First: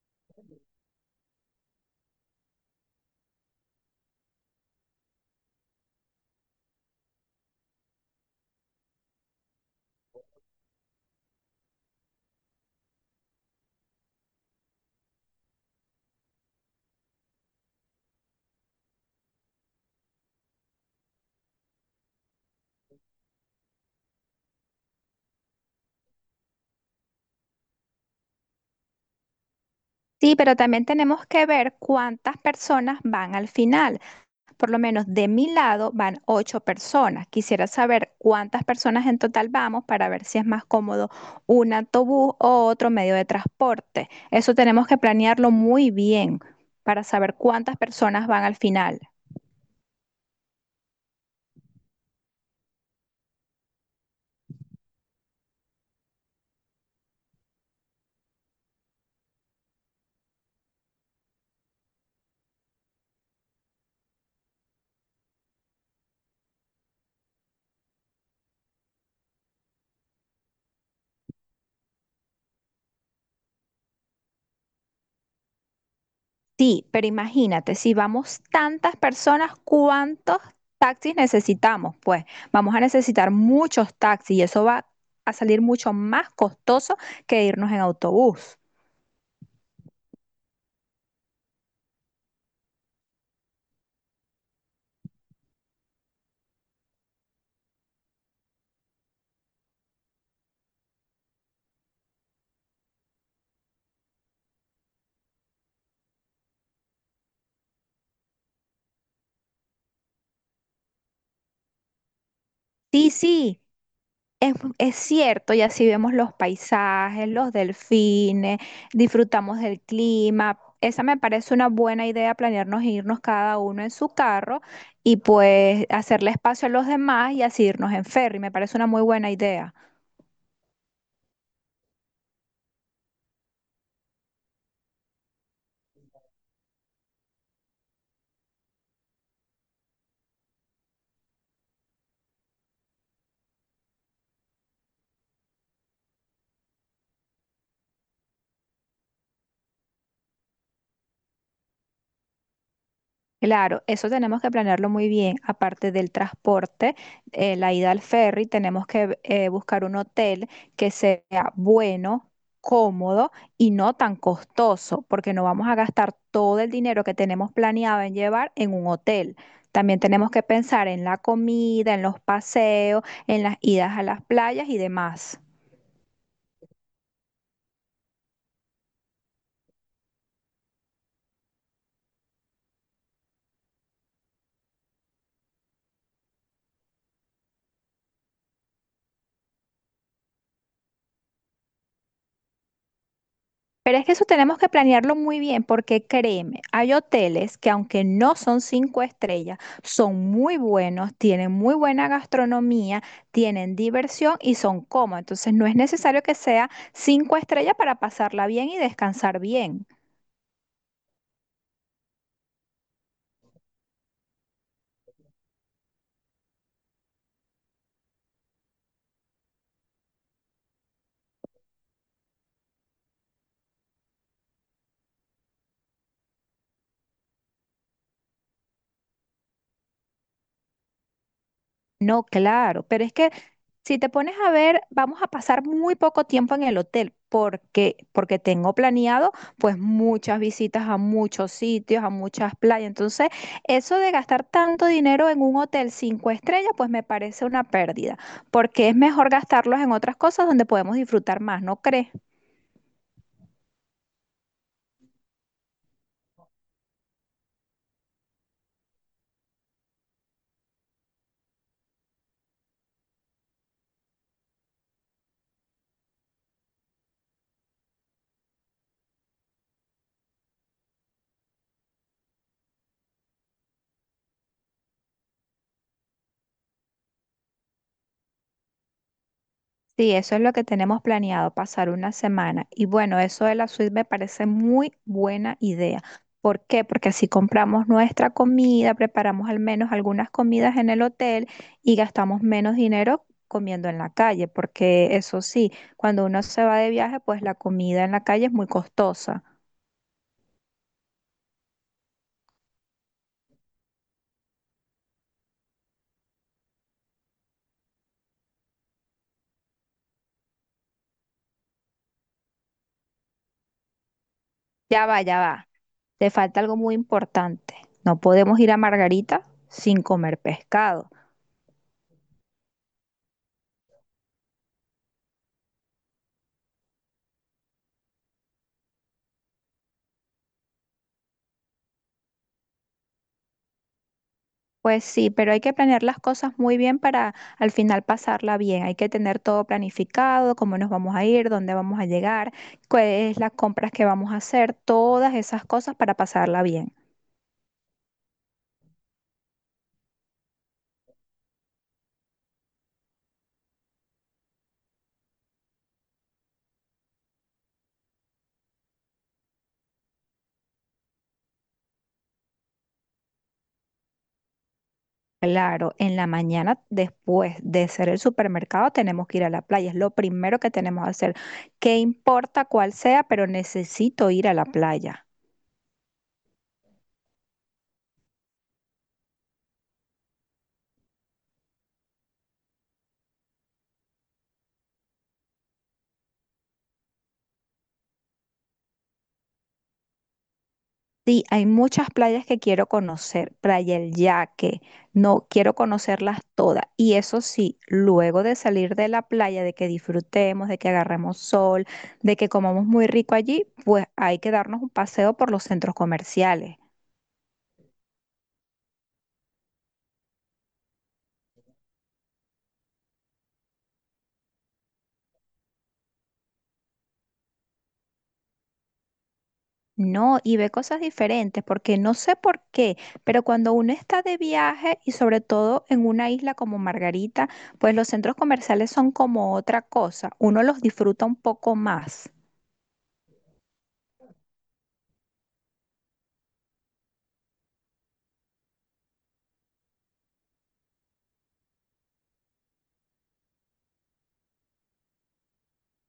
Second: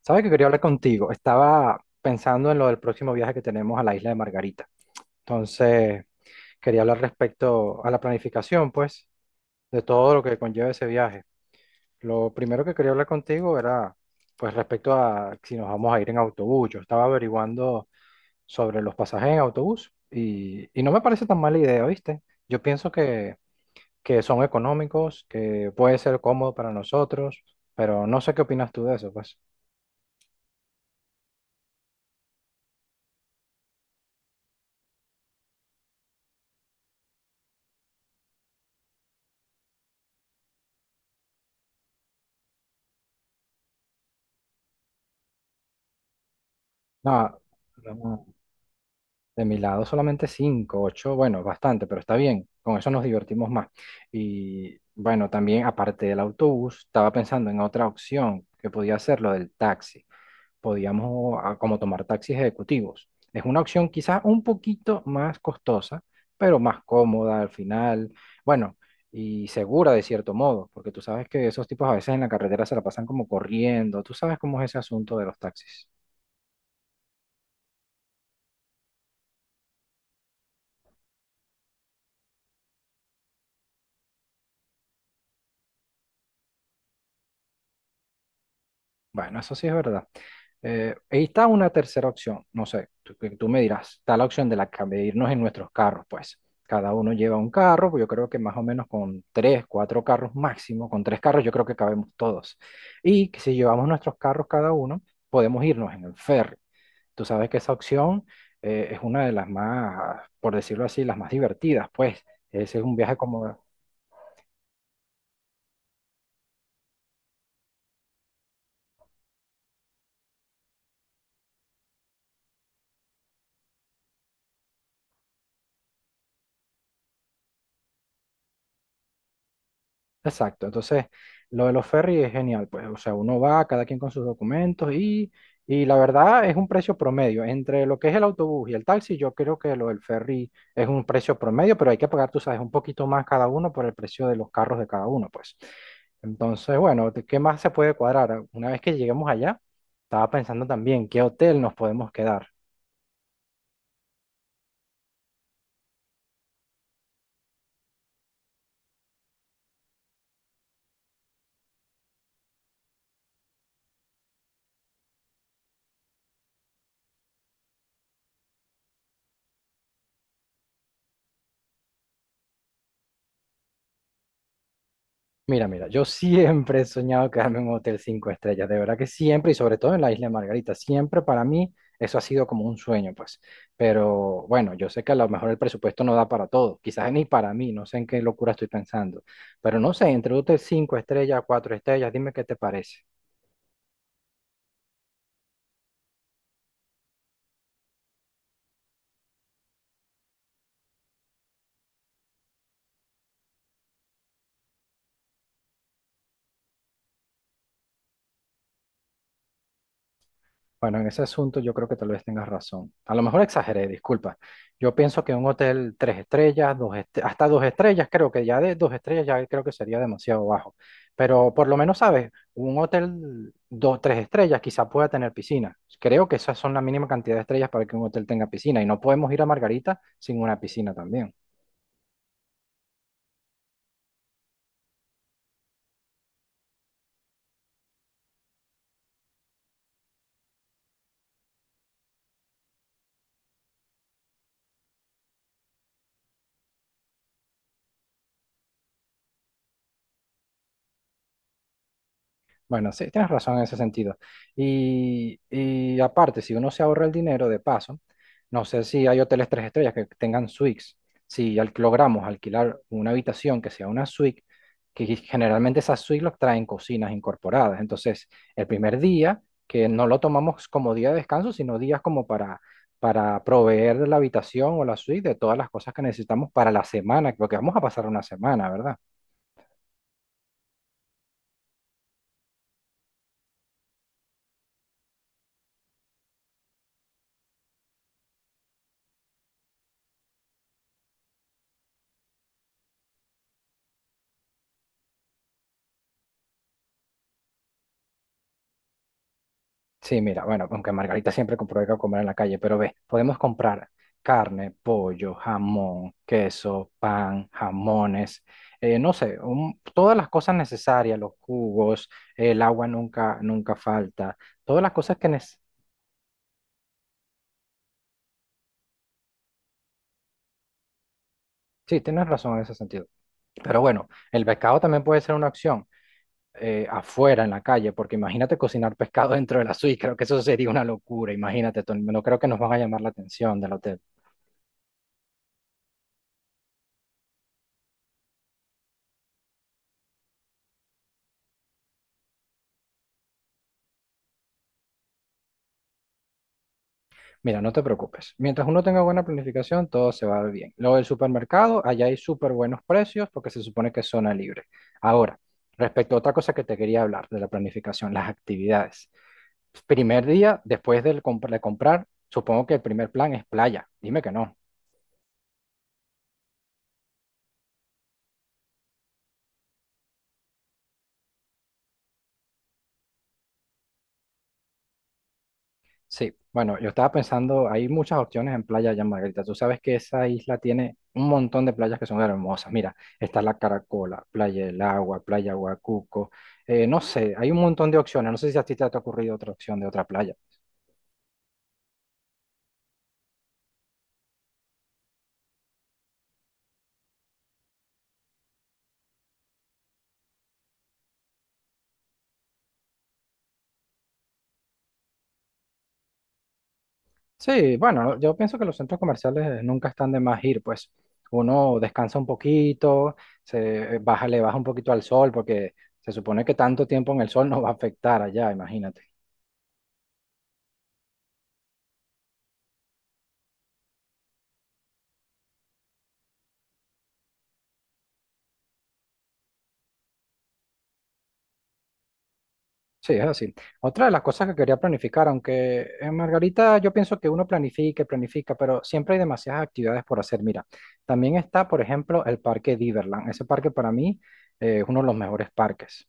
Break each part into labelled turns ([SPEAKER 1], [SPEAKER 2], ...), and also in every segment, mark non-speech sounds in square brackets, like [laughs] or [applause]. [SPEAKER 1] ¿Sabes que quería hablar contigo? Estaba pensando en lo del próximo viaje que tenemos a la isla de Margarita. Entonces, quería hablar respecto a la planificación, pues, de todo lo que conlleva ese viaje. Lo primero que quería hablar contigo era, pues, respecto a si nos vamos a ir en autobús. Yo estaba averiguando sobre los pasajes en autobús y no me parece tan mala idea, ¿viste? Yo pienso que son económicos, que puede ser cómodo para nosotros, pero no sé qué opinas tú de eso, pues.
[SPEAKER 2] Sí, pero también tenemos que ver cuántas personas van al final. Por lo menos de mi lado van ocho personas. Quisiera saber cuántas personas en total vamos para ver si es más cómodo un autobús o otro medio de transporte. Eso tenemos que planearlo muy bien para saber
[SPEAKER 1] No.
[SPEAKER 2] cuántas
[SPEAKER 1] No.
[SPEAKER 2] personas van al final.
[SPEAKER 1] De mi lado solamente 5 8, bueno, bastante, pero está bien, con eso nos divertimos más. Y bueno, también aparte del autobús, estaba pensando en otra opción que podía ser lo del taxi. Podíamos, como, tomar taxis ejecutivos. Es una opción quizás un poquito más costosa, pero más cómoda al final, bueno, y segura de cierto modo, porque tú sabes que esos tipos a veces en la carretera se la pasan como corriendo, tú sabes cómo es ese asunto de los taxis.
[SPEAKER 2] Sí, pero imagínate, si vamos tantas personas, ¿cuántos taxis necesitamos? Pues vamos a necesitar muchos taxis y eso va a salir mucho más costoso que irnos en autobús.
[SPEAKER 1] Bueno, eso sí es verdad. Ahí está una tercera opción, no sé, tú, que tú me dirás, está la opción de irnos en nuestros carros, pues. Cada uno lleva un carro, pues yo creo que más o menos con tres, cuatro carros máximo, con tres carros yo creo que cabemos todos. Y que si llevamos nuestros carros cada uno, podemos irnos en el ferry. Tú sabes que esa opción es una de las más, por decirlo así, las más divertidas, pues. Ese es un
[SPEAKER 2] Sí,
[SPEAKER 1] viaje
[SPEAKER 2] sí,
[SPEAKER 1] como…
[SPEAKER 2] es cierto, y así vemos los paisajes, los delfines, disfrutamos del clima. Esa me parece una buena idea, planearnos irnos cada uno en su carro y pues hacerle espacio a los demás y así irnos en ferry. Me parece una muy buena idea.
[SPEAKER 1] Exacto, entonces lo de los ferries es genial, pues, o sea, uno va, cada quien con sus documentos y la verdad es un precio promedio. Entre lo que es el autobús y el taxi, yo creo que lo del ferry es un precio promedio, pero hay que pagar, tú sabes, un poquito más cada uno por el precio de los carros de cada uno, pues. Entonces, bueno, ¿de ¿qué más se puede cuadrar? Una vez que lleguemos allá, estaba pensando también qué hotel nos podemos quedar.
[SPEAKER 2] Claro, eso tenemos que planearlo muy bien. Aparte del transporte, la ida al ferry, tenemos que buscar un hotel que sea bueno, cómodo y no tan costoso, porque no vamos a gastar todo el dinero que tenemos planeado en llevar en un hotel. También tenemos que pensar en la comida, en los paseos, en las idas a las playas y demás.
[SPEAKER 1] Mira, mira, yo siempre he soñado quedarme en un hotel cinco estrellas, de verdad que siempre, y sobre todo en la Isla de Margarita, siempre para mí eso ha sido como un sueño, pues. Pero bueno, yo sé que a lo mejor el presupuesto no da para todo, quizás ni para mí, no sé en qué locura estoy pensando, pero no sé, entre un hotel cinco estrellas, cuatro estrellas, dime qué te parece.
[SPEAKER 2] Pero es que eso tenemos que planearlo muy bien porque créeme, hay hoteles que aunque no son cinco estrellas, son muy buenos, tienen muy buena gastronomía, tienen diversión y son cómodos. Entonces no es necesario que sea cinco estrellas para pasarla bien y descansar bien.
[SPEAKER 1] Bueno, en ese asunto yo creo que tal vez tengas razón. A lo mejor exageré, disculpa. Yo pienso que un hotel tres estrellas, hasta dos estrellas, creo que ya de dos estrellas ya creo que sería demasiado bajo. Pero por lo menos, ¿sabes? Un hotel dos, tres estrellas quizá pueda tener piscina. Creo que esas son la mínima cantidad de estrellas para que un hotel tenga piscina. Y no podemos ir a Margarita sin una piscina también.
[SPEAKER 2] No, claro, pero es que si te pones a ver, vamos a pasar muy poco tiempo en el hotel porque tengo planeado pues muchas visitas a muchos sitios, a muchas playas. Entonces, eso de gastar tanto dinero en un hotel cinco estrellas, pues me parece una pérdida, porque es mejor gastarlos en otras cosas donde podemos disfrutar más, ¿no crees?
[SPEAKER 1] Bueno, sí, tienes razón en ese sentido. Y aparte, si uno se ahorra el dinero de paso, no sé si hay hoteles tres estrellas que tengan suites. Si logramos alquilar una habitación que sea una suite, que generalmente esas suites los traen cocinas incorporadas. Entonces, el primer día, que no lo tomamos como día de descanso, sino días como para proveer la habitación o la suite de todas las cosas que necesitamos para la semana, porque vamos a pasar una semana, ¿verdad?
[SPEAKER 2] Sí, eso es lo que tenemos planeado, pasar una semana. Y bueno, eso de la suite me parece muy buena idea. ¿Por qué? Porque así compramos nuestra comida, preparamos al menos algunas comidas en el hotel y gastamos menos dinero comiendo en la calle, porque eso sí, cuando uno se va de viaje, pues la comida en la calle es muy costosa.
[SPEAKER 1] Sí, mira, bueno, aunque Margarita siempre compró que comer en la calle, pero ve, podemos comprar carne, pollo, jamón, queso, pan, jamones, no sé, todas las cosas necesarias, los jugos, el agua nunca, nunca falta, todas las
[SPEAKER 2] Ya
[SPEAKER 1] cosas
[SPEAKER 2] va,
[SPEAKER 1] que
[SPEAKER 2] ya
[SPEAKER 1] necesitas.
[SPEAKER 2] va. Te falta algo muy importante. No podemos ir a Margarita sin comer pescado.
[SPEAKER 1] Sí, tienes razón en ese sentido. Pero bueno, el pescado también puede ser una opción, afuera, en la calle, porque imagínate cocinar pescado [laughs] dentro de la suite, creo que eso sería una locura, imagínate, Tony, no creo que nos van a llamar la atención del hotel.
[SPEAKER 2] Pues sí, pero hay que planear las cosas muy bien para al final pasarla bien. Hay que tener todo planificado, cómo nos vamos a ir, dónde vamos a llegar, cuáles las compras que vamos a hacer, todas esas cosas para pasarla bien.
[SPEAKER 1] Mira, no te preocupes. Mientras uno tenga buena planificación, todo se va a ver bien. Luego del supermercado, allá hay súper buenos precios porque se supone que es zona libre. Ahora, respecto a otra cosa que te quería hablar de la planificación, las actividades. Primer día, después de comprar, supongo que el primer plan es playa. Dime que no.
[SPEAKER 2] Claro, en la mañana después de hacer el supermercado tenemos que ir a la playa, es lo primero que tenemos que hacer. ¿Qué importa cuál sea? Pero necesito ir a la playa.
[SPEAKER 1] Sí, bueno, yo estaba pensando, hay muchas opciones en Playa de Jan Margarita. Tú sabes que esa isla tiene un montón de playas que son hermosas. Mira, está la Caracola, Playa del Agua, Playa Huacuco. No sé, hay un montón de opciones. No sé si a ti te ha ocurrido otra opción de otra playa.
[SPEAKER 2] Sí, hay muchas playas que quiero conocer, Playa El Yaque, no quiero conocerlas todas. Y eso sí, luego de salir de la playa, de que disfrutemos, de que agarremos sol, de que comamos muy rico allí, pues hay que darnos un paseo por los centros comerciales.
[SPEAKER 1] Sí, bueno, yo pienso que los centros comerciales nunca están de más ir, pues uno descansa un poquito, se baja, le baja un poquito al sol, porque se supone que tanto tiempo en el sol [laughs] no va a afectar allá, imagínate.
[SPEAKER 2] No, y ve cosas diferentes, porque no sé por qué, pero cuando uno está de viaje y sobre todo en una isla como Margarita, pues los centros comerciales son como otra cosa, uno los disfruta un poco más.
[SPEAKER 1] Sí, es así. Otra de las cosas que quería planificar, aunque en Margarita yo pienso que uno planifica y planifica, pero siempre hay demasiadas actividades por hacer. Mira, también está, por ejemplo, el Parque Diverland. Ese parque para mí es uno de los mejores parques.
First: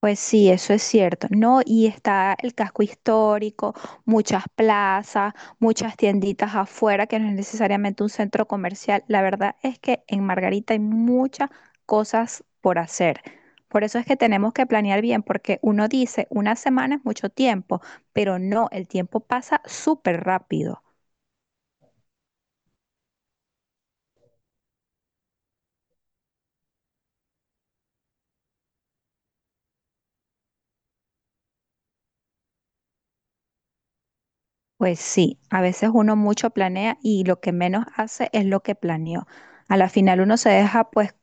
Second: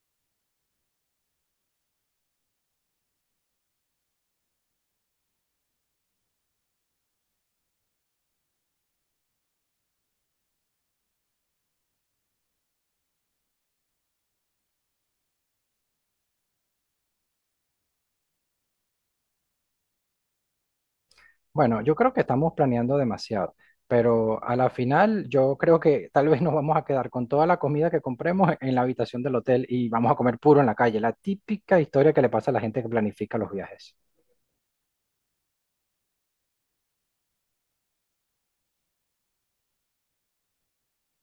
[SPEAKER 2] Pues sí, eso es cierto, ¿no? Y está el casco histórico, muchas plazas, muchas tienditas afuera, que no es necesariamente un centro comercial. La verdad es que en Margarita hay muchas cosas por hacer. Por eso es que tenemos que planear bien, porque uno dice, una semana es mucho tiempo, pero no, el tiempo pasa súper rápido.
[SPEAKER 1] Bueno, yo creo que estamos planeando demasiado, pero a la final yo creo que tal vez [laughs] nos vamos a quedar con toda la comida que compremos en la habitación del hotel y vamos a comer puro en la calle. La típica historia que le pasa a la gente que planifica los viajes.
[SPEAKER 2] Pues sí, a veces uno mucho planea y lo que menos hace es lo que planeó. A la final uno se deja pues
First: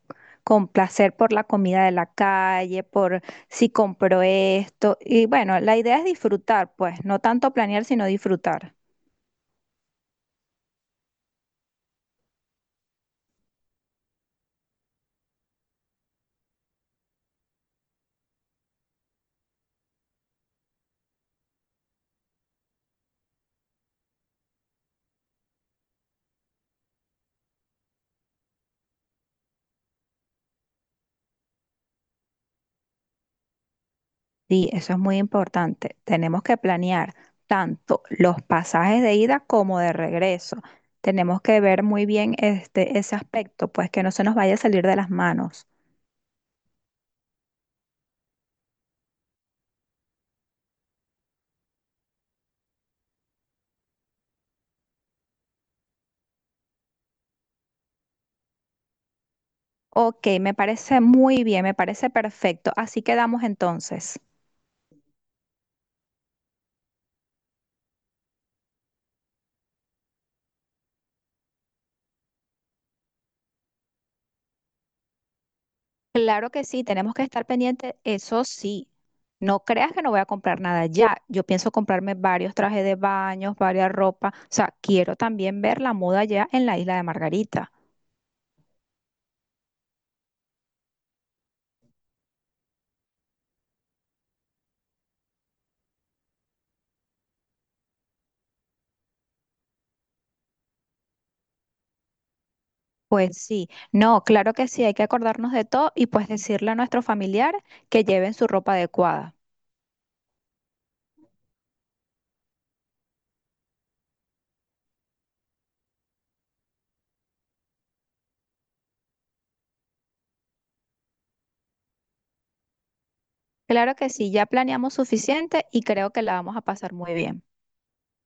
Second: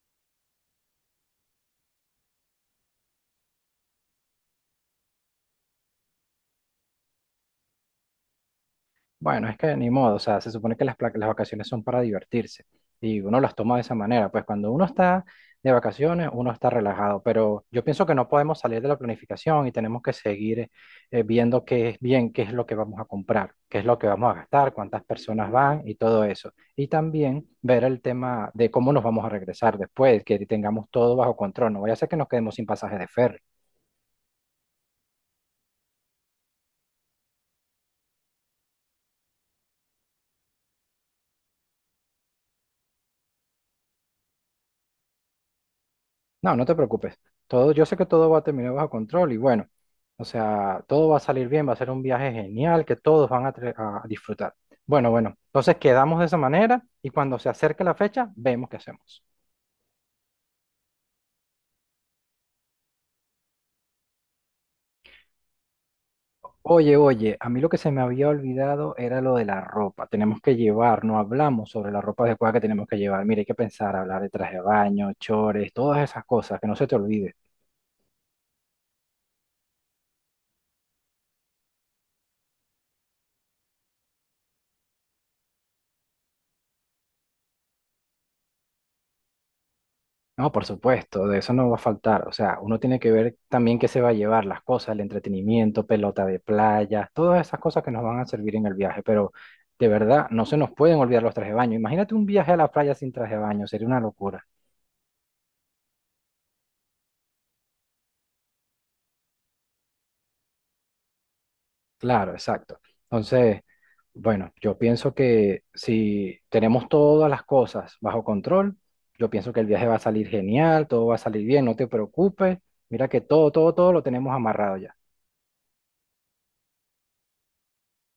[SPEAKER 2] complacer por la comida de la calle, por si compró esto. Y bueno, la idea es disfrutar, pues, no tanto planear, sino disfrutar.
[SPEAKER 1] Bueno, es que ni modo, o sea, se supone que las vacaciones son para divertirse y uno las toma de esa manera, pues cuando uno está de vacaciones, uno está relajado, pero yo pienso que no podemos salir de la planificación y tenemos que seguir viendo qué es bien, qué es lo que vamos a comprar, qué es lo que vamos a gastar, cuántas personas van y todo eso. Y también ver el tema de cómo nos vamos a regresar después, que tengamos todo bajo control, no vaya a ser que nos quedemos sin pasaje de ferry.
[SPEAKER 2] Sí, eso es muy importante. Tenemos que planear tanto los pasajes de ida como de regreso. Tenemos que ver muy bien ese aspecto, pues que no se nos vaya a salir de las manos.
[SPEAKER 1] No, no te preocupes. Todo, yo sé que todo va a terminar bajo control y bueno, o sea, todo va a salir bien, va a ser un viaje genial que todos van a disfrutar. Bueno, bueno, entonces quedamos de esa manera y cuando se acerque la fecha, vemos qué hacemos.
[SPEAKER 2] Ok, me parece muy bien, me parece perfecto. Así quedamos entonces.
[SPEAKER 1] Oye, oye, a mí lo que se me había olvidado era lo de la ropa. Tenemos que llevar, no hablamos sobre la ropa adecuada que tenemos que llevar. Mira, hay que pensar, hablar de traje de baño, chores, todas esas cosas, que no se te olvide.
[SPEAKER 2] Claro que sí, tenemos que estar pendientes, eso sí. No creas que no voy a comprar nada ya. Yo pienso comprarme varios trajes de baños, varias ropas. O sea, quiero también ver la moda ya en la isla de Margarita.
[SPEAKER 1] No, por supuesto, de eso no va a faltar. O sea, uno tiene que ver también qué se va a llevar, las cosas, el entretenimiento, pelota de playa, todas esas cosas que nos van a servir en el viaje. Pero de verdad, no se nos pueden olvidar los trajes de baño. Imagínate un viaje a la playa sin traje de baño, sería una locura.
[SPEAKER 2] Pues sí, no, claro que sí, hay que acordarnos de todo y pues decirle a nuestros familiares que lleven su ropa adecuada.
[SPEAKER 1] Claro, exacto. Entonces, bueno, yo pienso que si tenemos todas las cosas bajo control, yo pienso que el viaje va a salir genial, todo va a salir bien, no te preocupes. Mira que todo, todo, todo lo tenemos amarrado ya.
[SPEAKER 2] Claro que sí, ya planeamos suficiente y creo que la vamos a pasar muy bien.